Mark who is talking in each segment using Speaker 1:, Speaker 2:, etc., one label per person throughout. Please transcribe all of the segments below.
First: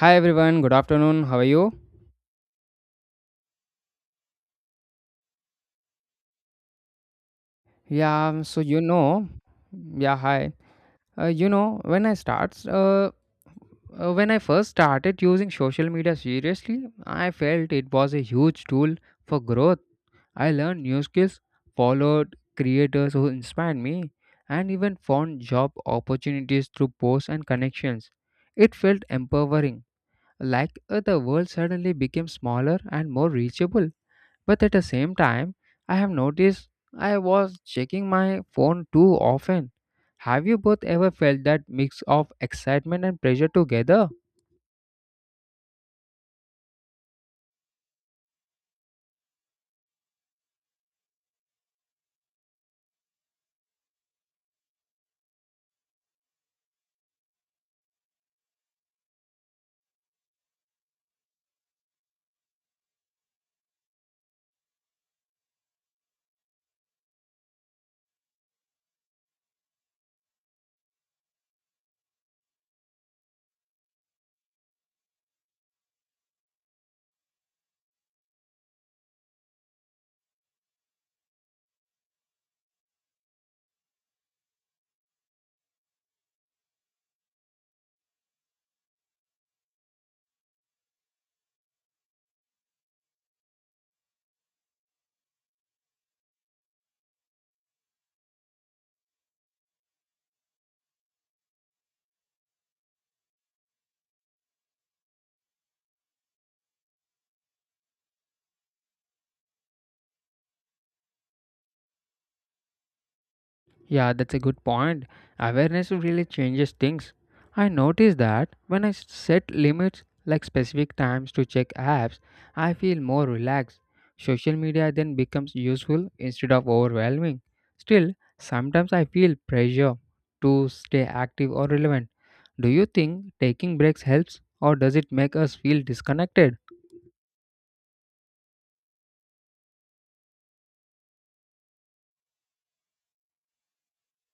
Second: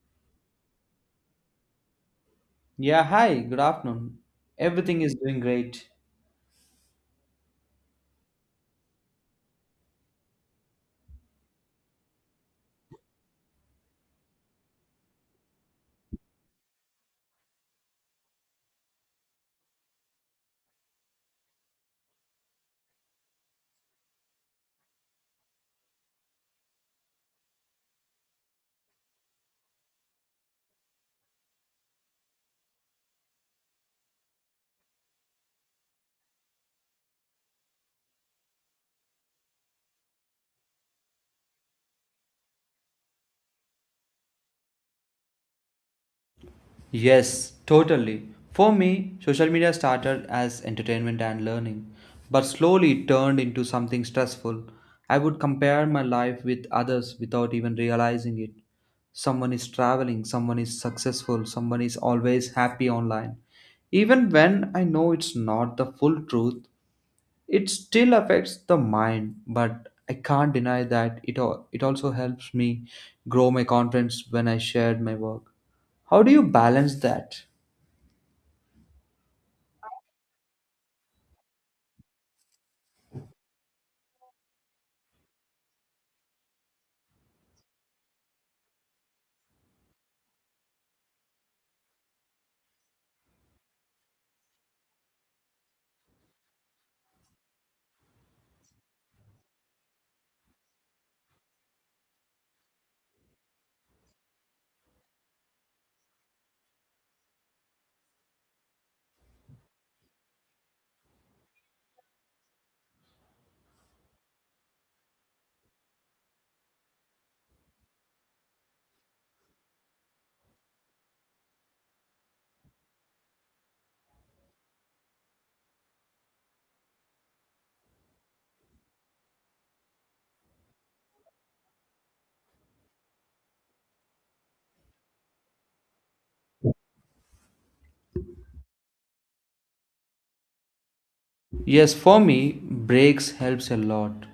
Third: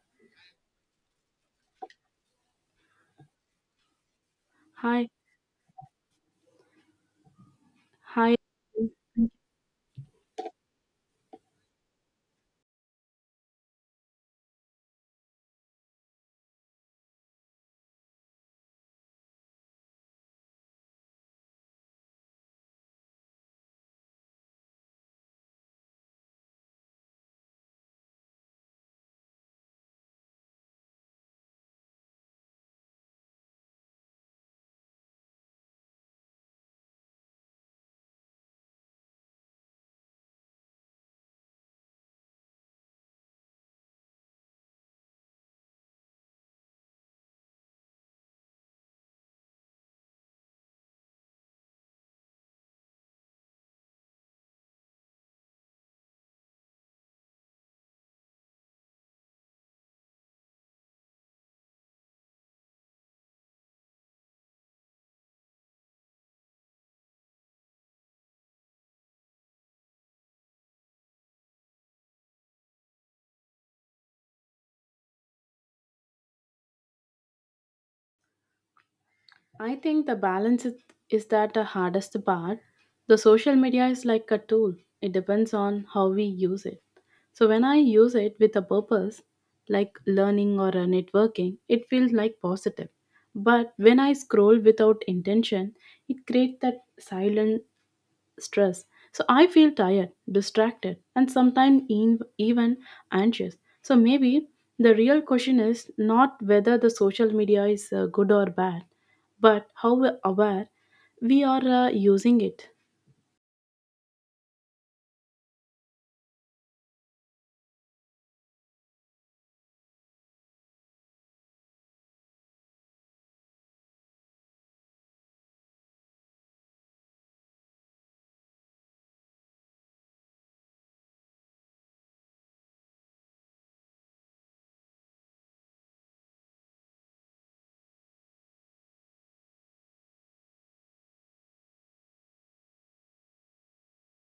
Speaker 1: Hi everyone, good afternoon. How are you?
Speaker 2: Yeah, hi, good afternoon. Everything
Speaker 3: Hi,
Speaker 2: is doing great.
Speaker 3: hi.
Speaker 1: Yeah, so you know, yeah, hi. Uh, you know, when I starts, uh, when I first started using social media seriously, I felt it was a huge tool for growth. I learned new skills, followed creators who inspired me, and even found job opportunities through posts and connections. It felt empowering, like the world suddenly became smaller and more reachable. But at the same time, I have noticed I was checking my phone too often. Have you both ever felt that mix of excitement and pressure together?
Speaker 2: Yes, totally. For me, social media started as entertainment and learning, but slowly it turned into something stressful. I would compare my life with others without even realizing it. Someone is traveling, someone is successful, someone is always happy online. Even when I know it's not the full truth, it still affects the mind, but I can't deny that it also helps me grow my confidence when I shared my work. How do you balance that?
Speaker 3: I think the balance is that the hardest part. The social media is like a tool. It depends on how we use it. So when I use it with a purpose, like learning or networking, it feels like positive. But when I scroll without intention, it creates that silent stress. So I feel tired, distracted, and even anxious. So maybe the real question is not whether the social media is good or bad, but how aware we are using it.
Speaker 1: Yeah, that's a good point. Awareness really changes things. I noticed that when I set limits like specific times to check apps, I feel more relaxed. Social media then becomes useful instead of overwhelming. Still, sometimes I feel pressure to stay active or relevant. Do you think taking breaks helps or does it make us feel disconnected?
Speaker 2: Yes, for me, breaks helps a lot.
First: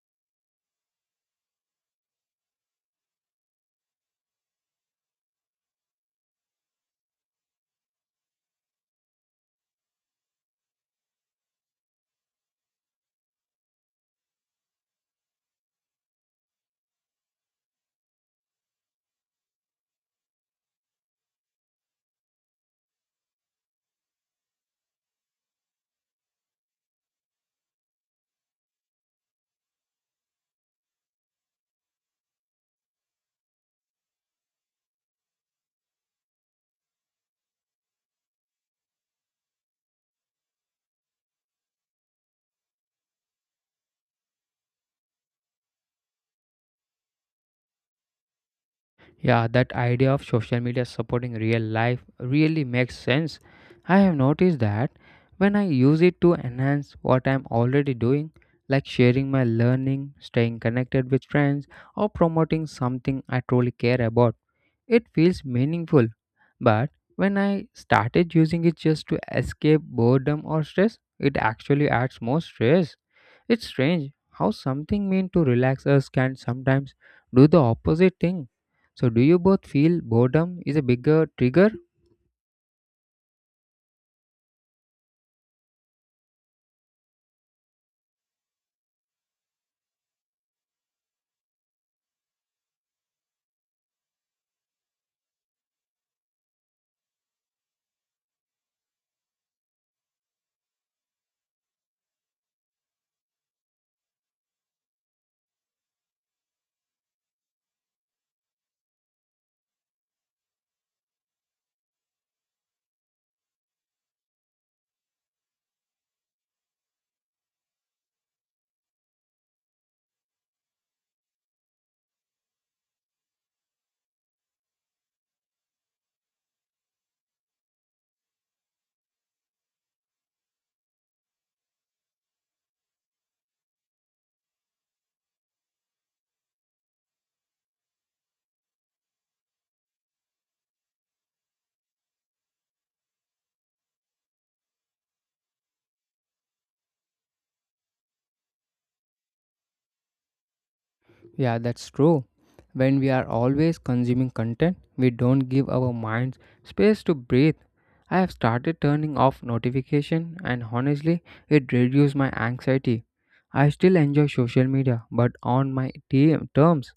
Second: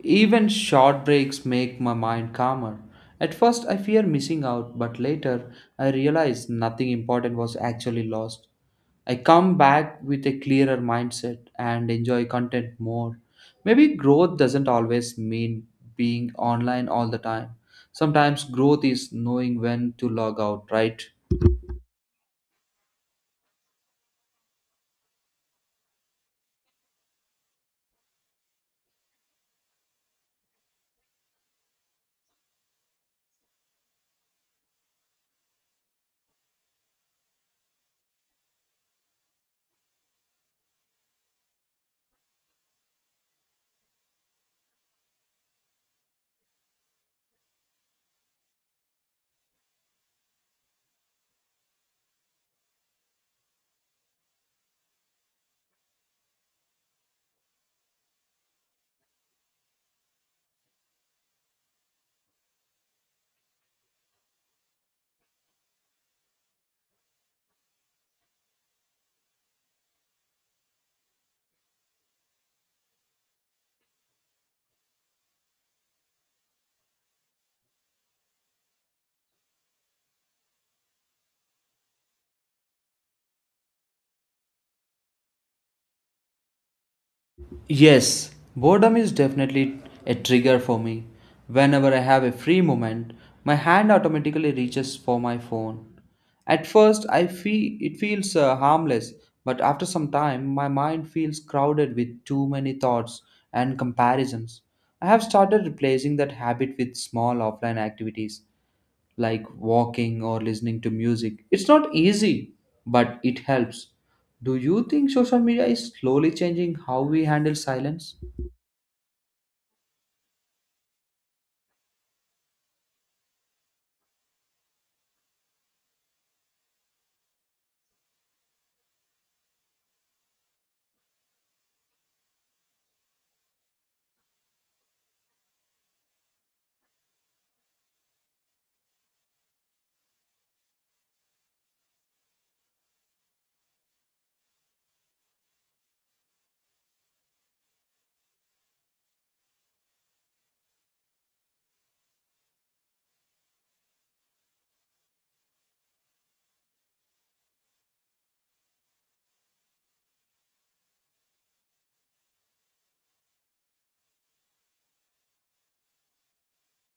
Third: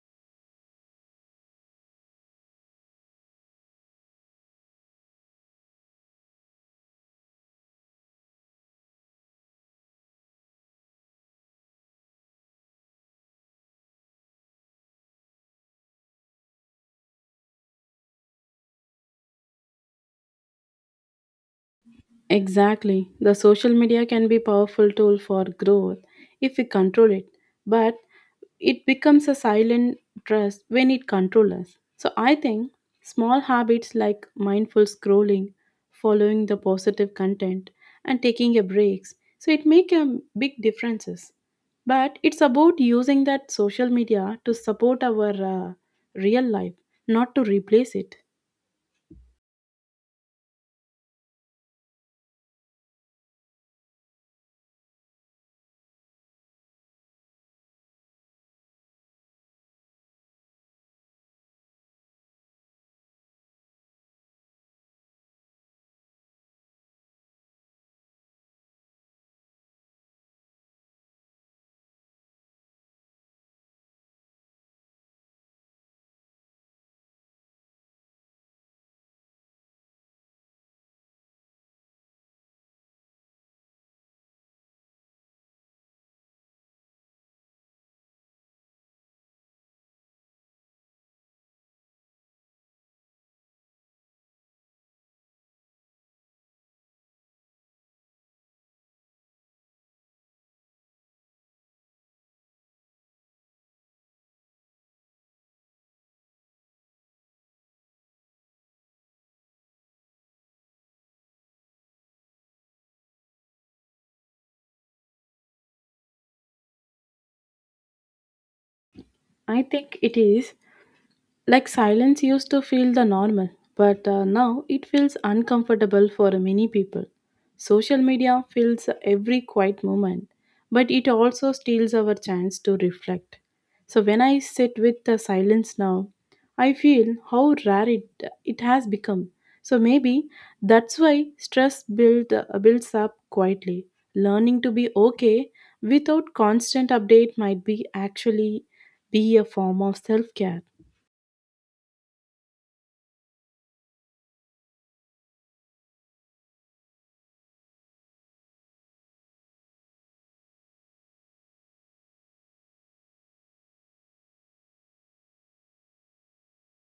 Speaker 2: Even short breaks make my mind calmer. At first, I fear missing out, but later, I realize nothing important was actually lost. I come back with a clearer mindset and enjoy content more. Maybe growth doesn't always mean being online all the time. Sometimes growth is knowing when to log out, right?
Speaker 3: Exactly. The social media can be powerful tool for growth if we control it, but it becomes a silent trust when it controls us. So I think small habits like mindful scrolling, following the positive content and taking a breaks, so it make a big differences. But it's about using that social media to support our uh, real life, not to replace it.
Speaker 1: Yeah, that idea of social media supporting real life really makes sense. I have noticed that when I use it to enhance what I'm already doing, like sharing my learning, staying connected with friends, or promoting something I truly care about, it feels meaningful, but when I started using it just to escape boredom or stress, it actually adds more stress. It's strange how something meant to relax us can sometimes do the opposite thing. So, do you both feel boredom is a bigger trigger?
Speaker 2: Yes, boredom is definitely a trigger for me. Whenever I have a free moment, my hand automatically reaches for my phone. At first, I feel it feels harmless, but after some time, my mind feels crowded with too many thoughts and comparisons. I have started replacing that habit with small offline activities like walking or listening to music. It's not easy, but it helps. Do you think social media is slowly changing how we handle silence?
Speaker 3: I think it is. Like silence used to feel the normal, but now it feels uncomfortable for many people. Social media fills every quiet moment, but it also steals our chance to reflect. So when I sit with the silence now, I feel how rare it has become. So maybe that's why builds up quietly. Learning to be okay without constant update might be actually be a form of self-care.
Speaker 1: Yeah, that's true. When we are always consuming content, we don't give our minds space to breathe. I have started turning off notification and honestly, it reduced my anxiety. I still enjoy social media, but on my terms.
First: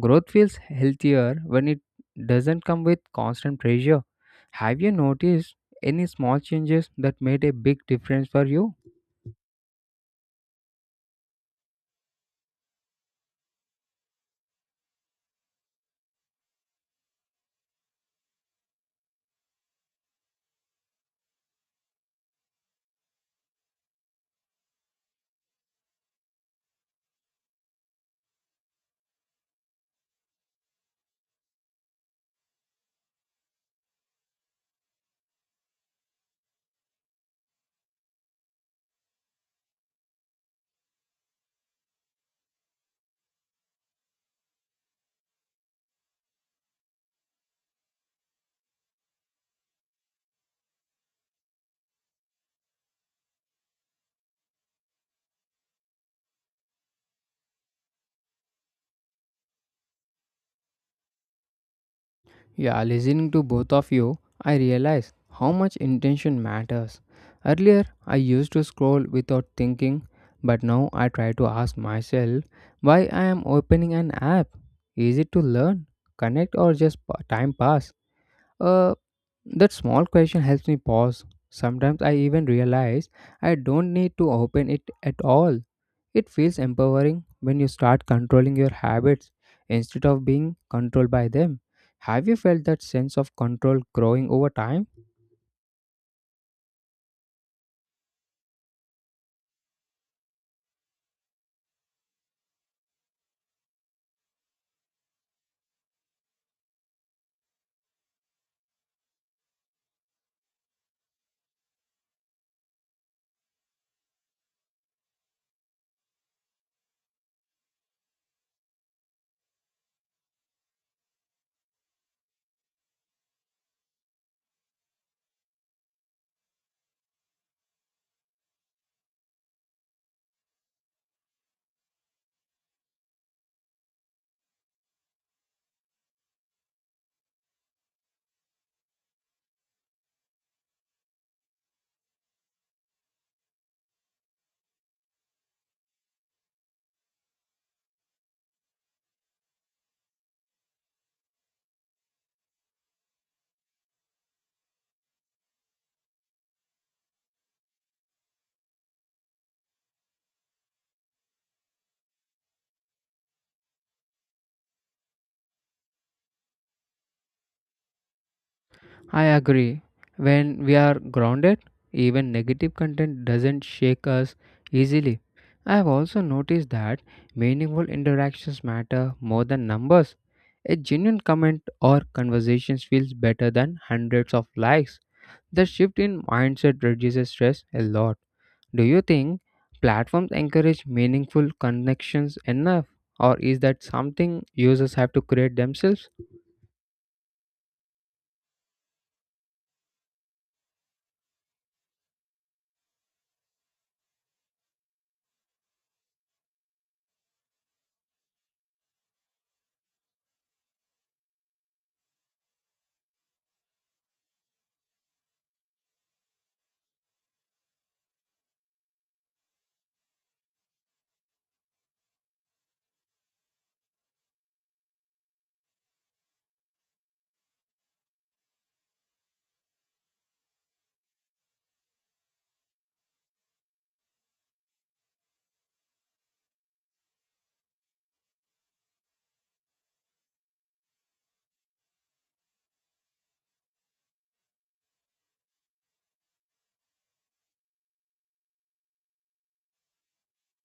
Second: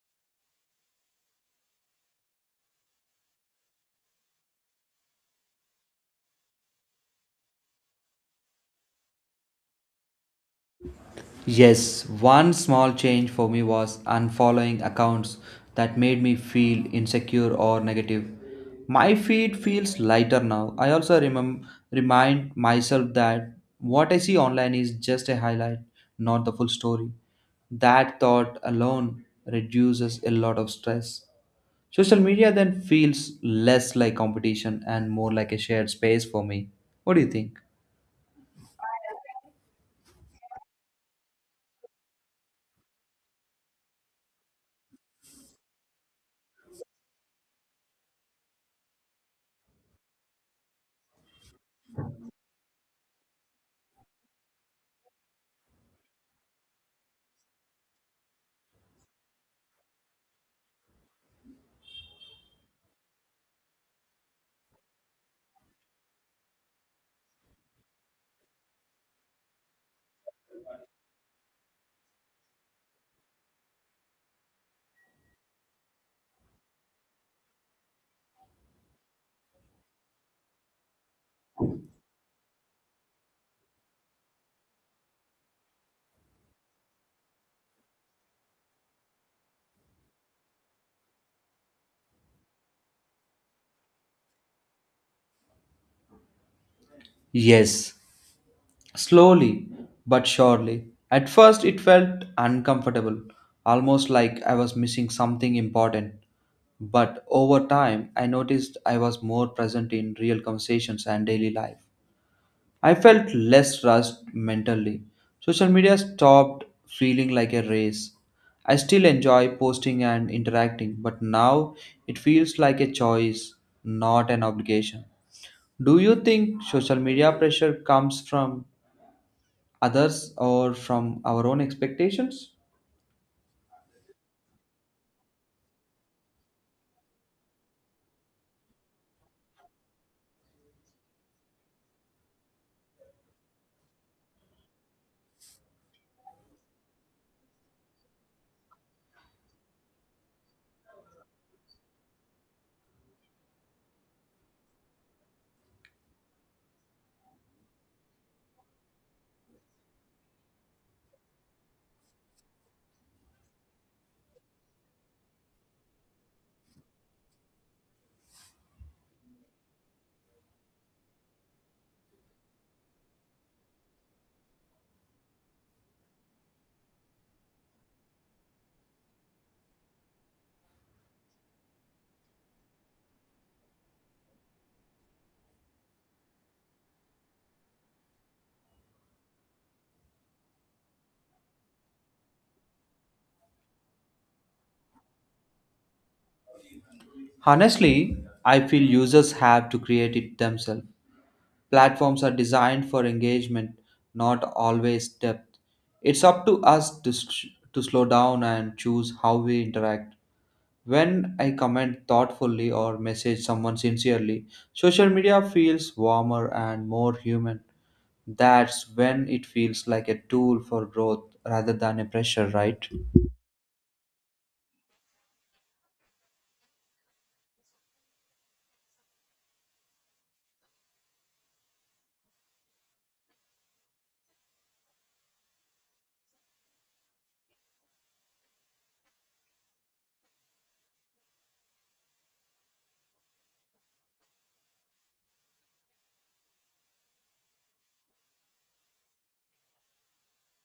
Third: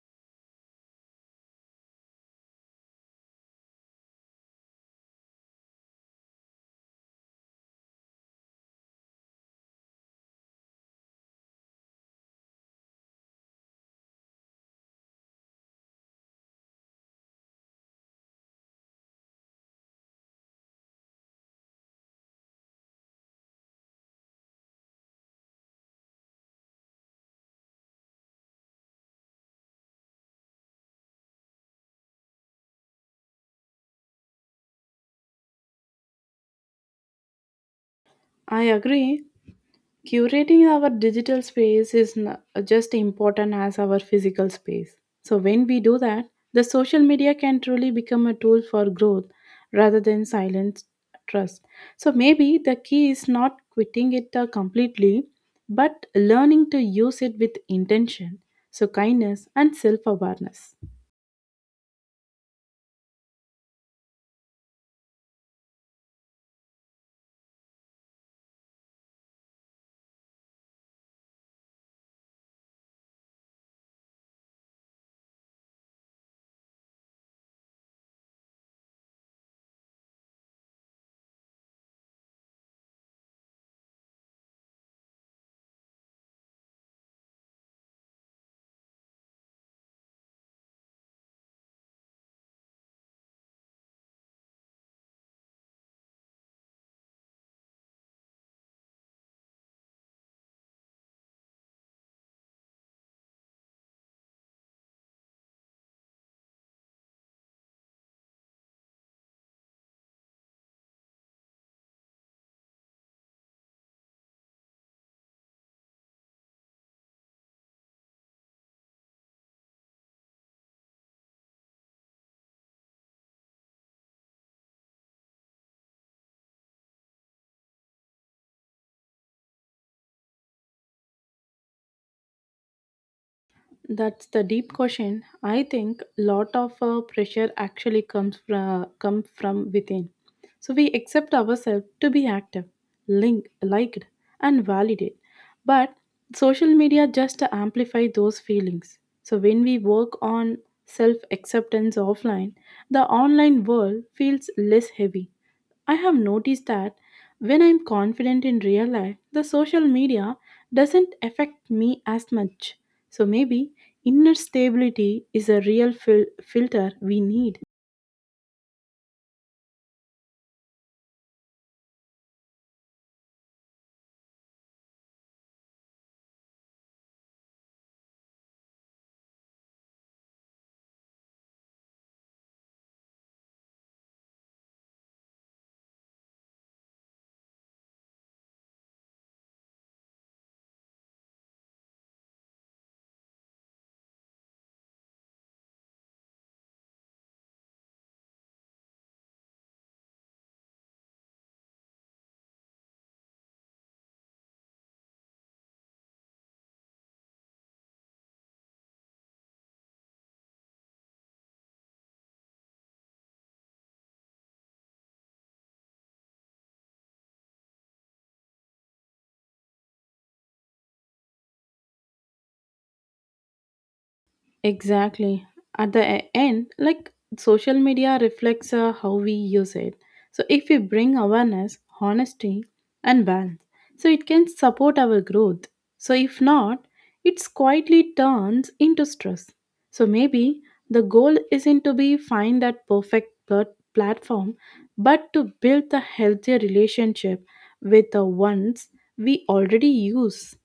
Speaker 1: Growth feels healthier when it doesn't come with constant pressure. Have you noticed any small changes that made a big difference for you?
Speaker 2: Yes, one small change for me was unfollowing accounts that made me feel insecure or negative. My feed feels lighter now. I also remind myself that what I see online is just a highlight, not the full story. That thought alone reduces a lot of stress. Social media then feels less like competition and more like a shared space for me. What do you think?
Speaker 3: I agree. Curating our digital space is just important as our physical space. So, when we do that, the social media can truly become a tool for growth rather than silent trust. So, maybe the key is not quitting it completely, but learning to use it with intention, so kindness and self awareness.
Speaker 1: Yeah, listening to both of you, I realize how much intention matters. Earlier, I used to scroll without thinking, but now I try to ask myself why I am opening an app. Is it to learn, connect, or just time pass? Uh, that small question helps me pause. Sometimes I even realize I don't need to open it at all. It feels empowering when you start controlling your habits instead of being controlled by them. Have you felt that sense of control growing over time?
Speaker 2: Yes, slowly but surely. At first, it felt uncomfortable, almost like I was missing something important. But over time, I noticed I was more present in real conversations and daily life. I felt less rushed mentally. Social media stopped feeling like a race. I still enjoy posting and interacting, but now it feels like a choice, not an obligation. Do you think social media pressure comes from others or from our own expectations?
Speaker 3: That's the deep question. I think lot of pressure actually come from within. So we accept ourselves to be active, linked, liked, and validated. But social media just amplify those feelings. So when we work on self acceptance offline, the online world feels less heavy. I have noticed that when I'm confident in real life, the social media doesn't affect me as much. So maybe inner stability is a real filter we need.
Speaker 1: I agree. When we are grounded, even negative content doesn't shake us easily. I have also noticed that meaningful interactions matter more than numbers. A genuine comment or conversation feels better than hundreds of likes. The shift in mindset reduces stress a lot. Do you think platforms encourage meaningful connections enough, or is that something users have to create themselves?
Speaker 2: Honestly, I feel users have to create it themselves. Platforms are designed for engagement, not always depth. It's up to us to slow down and choose how we interact. When I comment thoughtfully or message someone sincerely, social media feels warmer and more human. That's when it feels like a tool for growth rather than a pressure, right?
Speaker 3: Exactly. At the end, like social media reflects how we use it. So if we bring awareness, honesty, and balance, so it can support our growth. So if not, it quietly turns into stress. So maybe the goal isn't to be find that perfect platform, but to build the healthier relationship with the ones we already use.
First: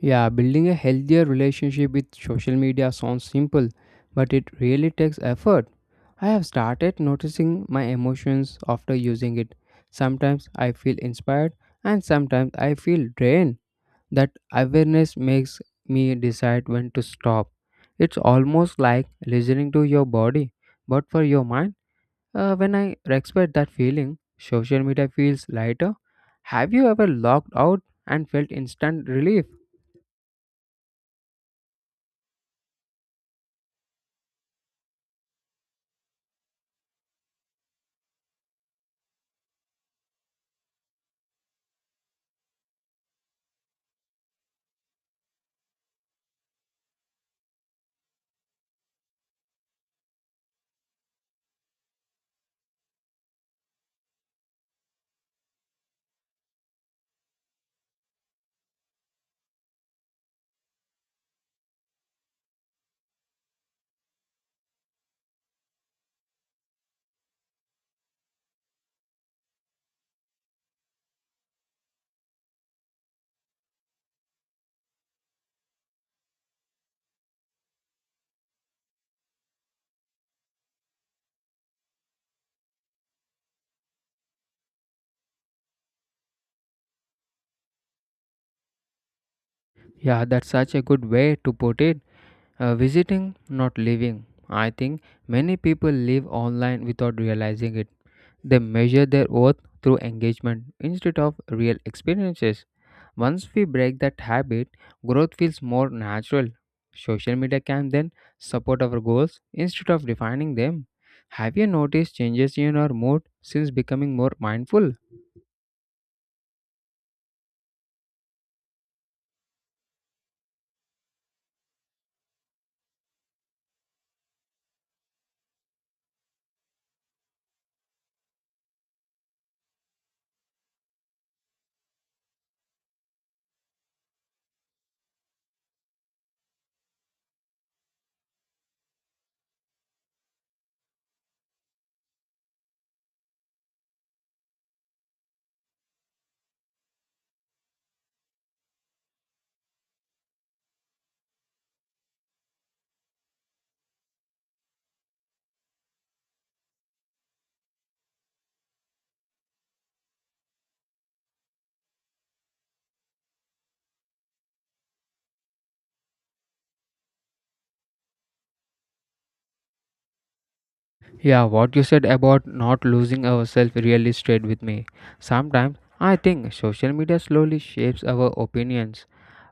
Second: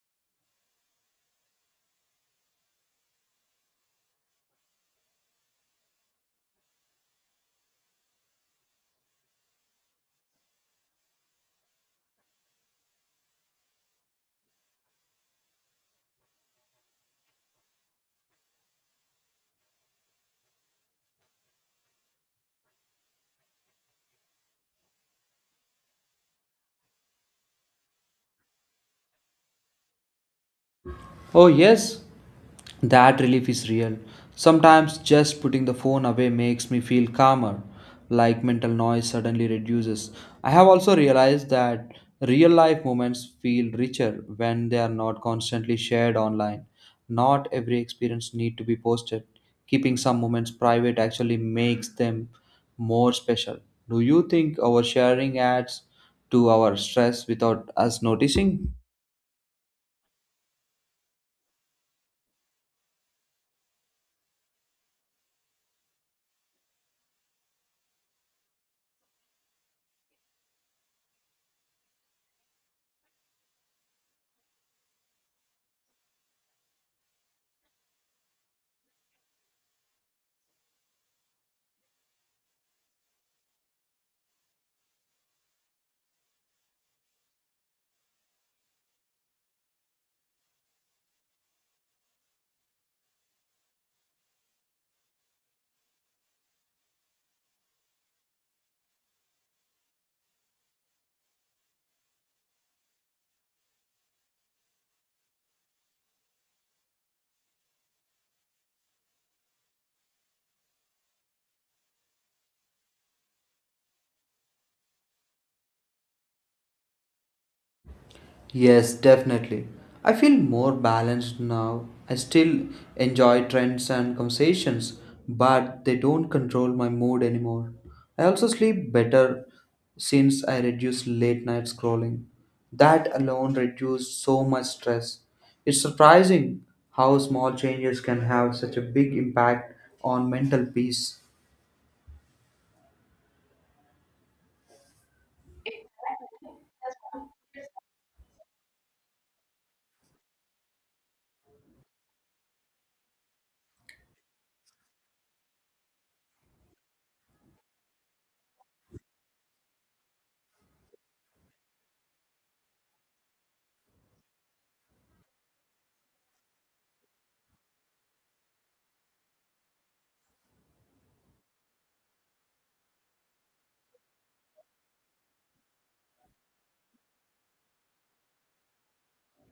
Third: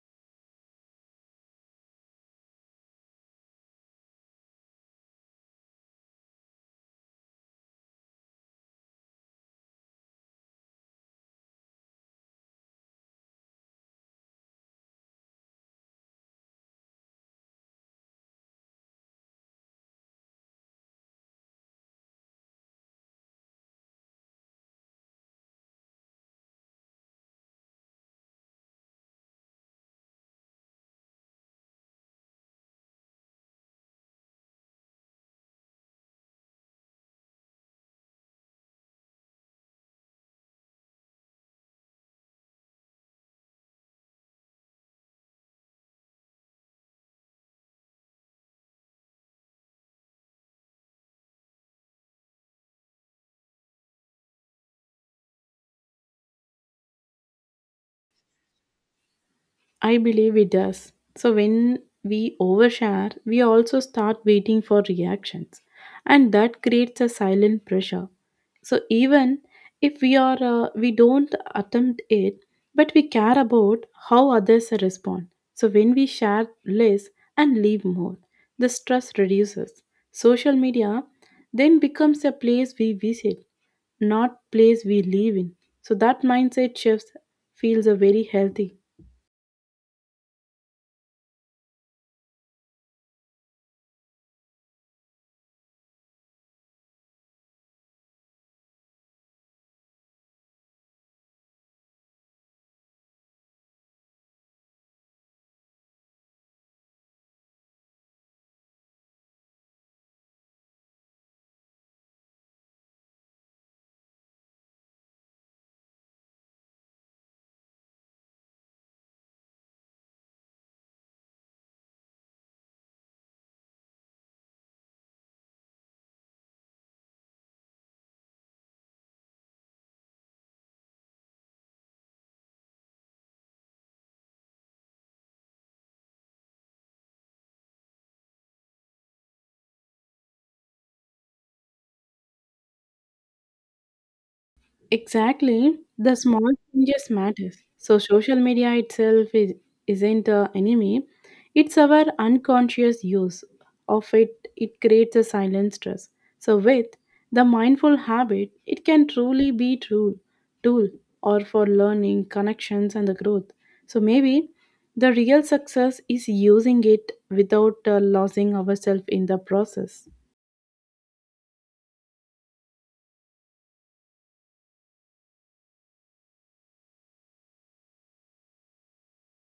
Speaker 1: Yeah, building a healthier relationship with social media sounds simple, but it really takes effort. I have started noticing my emotions after using it. Sometimes I feel inspired and sometimes I feel drained. That awareness makes me decide when to stop. It's almost like listening to your body, but for your mind. When I respect that feeling, social media feels lighter. Have you ever logged out and felt instant relief?
Speaker 2: Oh, yes, that relief is real. Sometimes just putting the phone away makes me feel calmer, like mental noise suddenly reduces. I have also realized that real life moments feel richer when they are not constantly shared online. Not every experience need to be posted. Keeping some moments private actually makes them more special. Do you think our sharing adds to our stress without us noticing?
Speaker 3: I believe it does. So when we overshare, we also start waiting for reactions, and that creates a silent pressure. So even if we don't attempt it, but we care about how others respond. So when we share less and leave more, the stress reduces. Social media then becomes a place we visit, not place we live in. So that mindset shift feels very healthy.
Speaker 1: Yeah, that's such a good way to put it. Visiting, not living. I think many people live online without realizing it. They measure their worth through engagement instead of real experiences. Once we break that habit, growth feels more natural. Social media can then support our goals instead of defining them. Have you noticed changes in our mood since becoming more mindful?
Speaker 2: Yes, definitely. I feel more balanced now. I still enjoy trends and conversations, but they don't control my mood anymore. I also sleep better since I reduced late night scrolling. That alone reduced so much stress. It's surprising how small changes can have such a big impact on mental peace.
Speaker 3: Exactly, the small changes matters. So social media isn't an enemy; it's our unconscious use of it. It creates a silent stress. So with the mindful habit, it can truly be true tool or for learning, connections, and the growth. So maybe the real success is using it without losing ourselves in the process.
Speaker 1: Yeah, what you said about not losing ourselves really stayed with me. Sometimes I think social media slowly shapes our opinions,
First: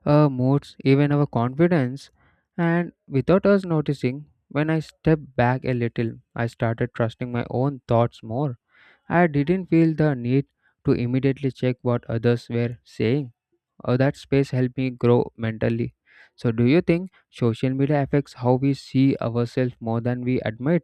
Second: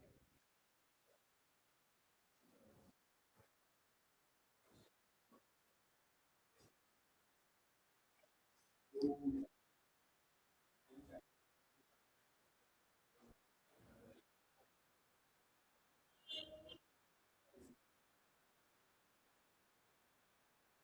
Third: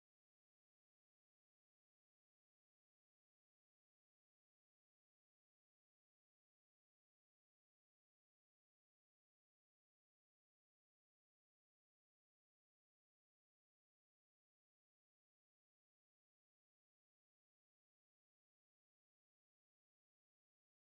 Speaker 1: our moods, even our confidence. And without us noticing, when I stepped back a little, I started trusting my own thoughts more. I didn't feel the need to immediately check what others were saying, or that space helped me grow mentally. So, do you think social media affects how we see ourselves more than we admit?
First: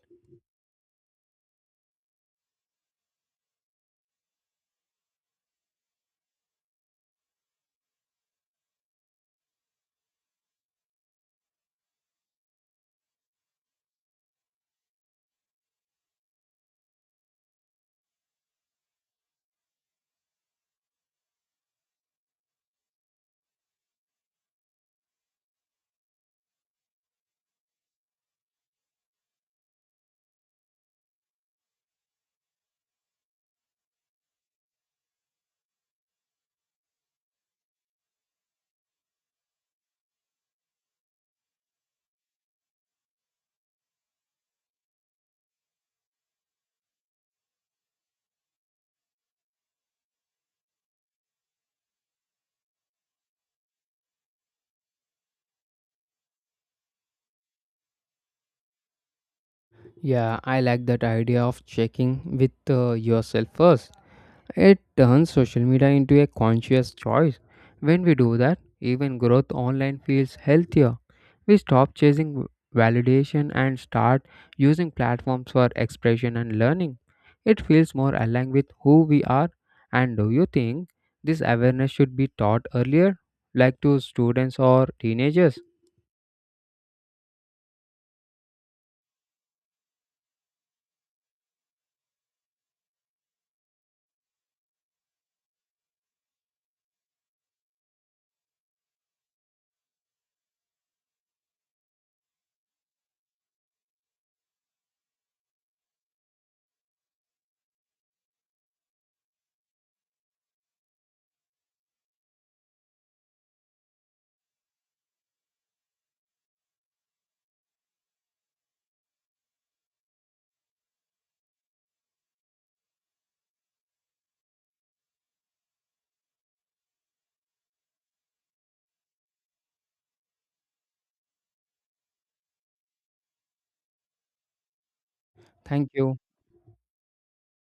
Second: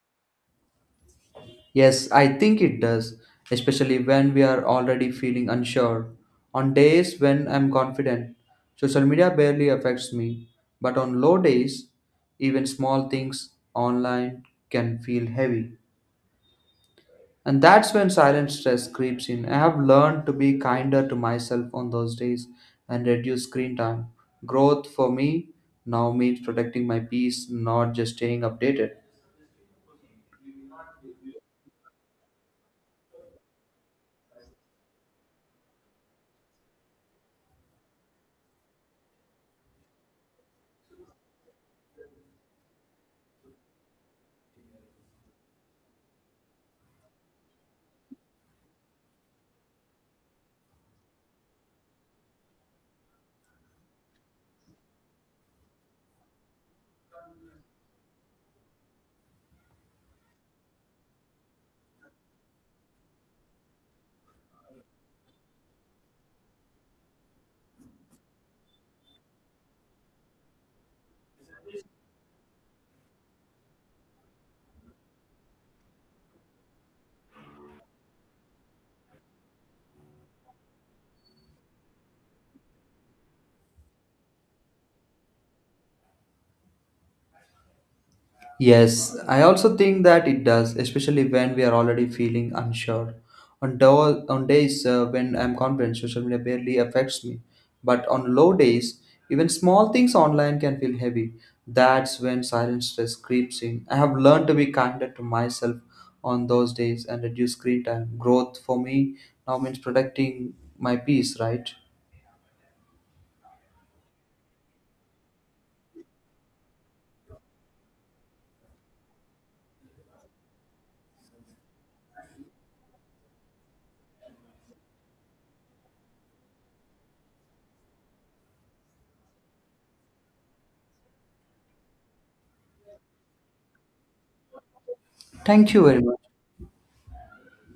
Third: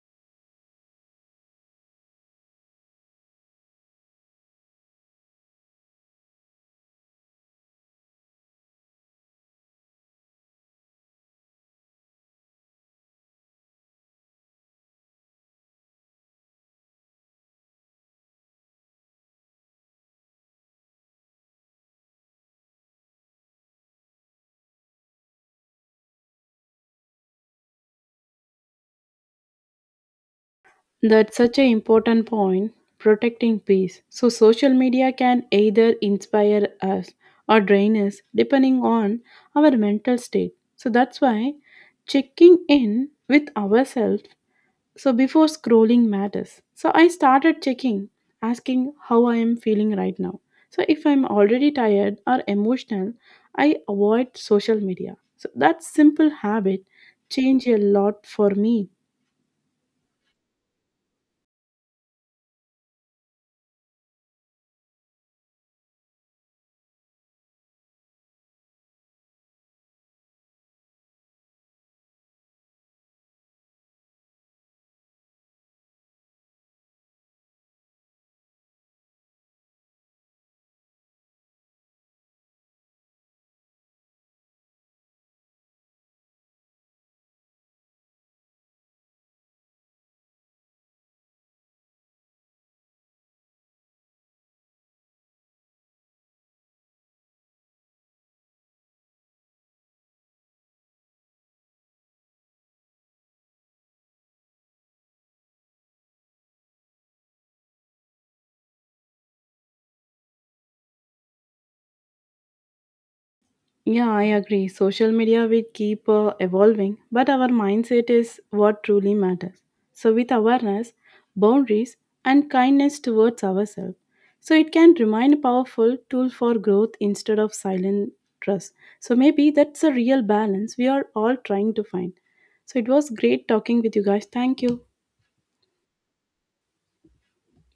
Speaker 2: Yes, I think it does, especially when we are already feeling unsure. On days when I'm confident, social media barely affects me, but on low days, even small things online can feel heavy. And that's when silent stress creeps in. I have learned to be kinder to myself on those days and reduce screen time. Growth for me now means protecting my peace, not just staying updated.
Speaker 3: That's such an important point protecting peace. So, social media can either inspire us or drain us depending on our mental state. So, that's why checking in with ourselves so before scrolling matters. So, I started checking, asking how I am feeling right now. So, if I'm already tired or emotional, I avoid social media. So, that simple habit changed a lot for me.
Speaker 1: Yeah, I like that idea of checking with yourself first. It turns social media into a conscious choice. When we do that, even growth online feels healthier. We stop chasing validation and start using platforms for expression and learning. It feels more aligned with who we are. And do you think this awareness should be taught earlier, like to students or teenagers?
Speaker 2: Yes, I also think that it does, especially when we are already feeling unsure. On days when I'm confident, social media barely affects me. But on low days, even small things online can feel heavy. That's when silent stress creeps in. I have learned to be kinder to myself on those days and reduce screen time. Growth for me now means protecting my peace, right?
Speaker 3: Yeah, I agree. Social media will keep evolving, but our mindset is what truly matters. So, with awareness, boundaries, and kindness towards ourselves, so it can remain a powerful tool for growth instead of silent trust. So, maybe that's a real balance we are all trying to find. So, it was great talking with you guys. Thank you.
Speaker 2: Thank you
Speaker 1: Thank
Speaker 2: very
Speaker 1: you.
Speaker 2: much.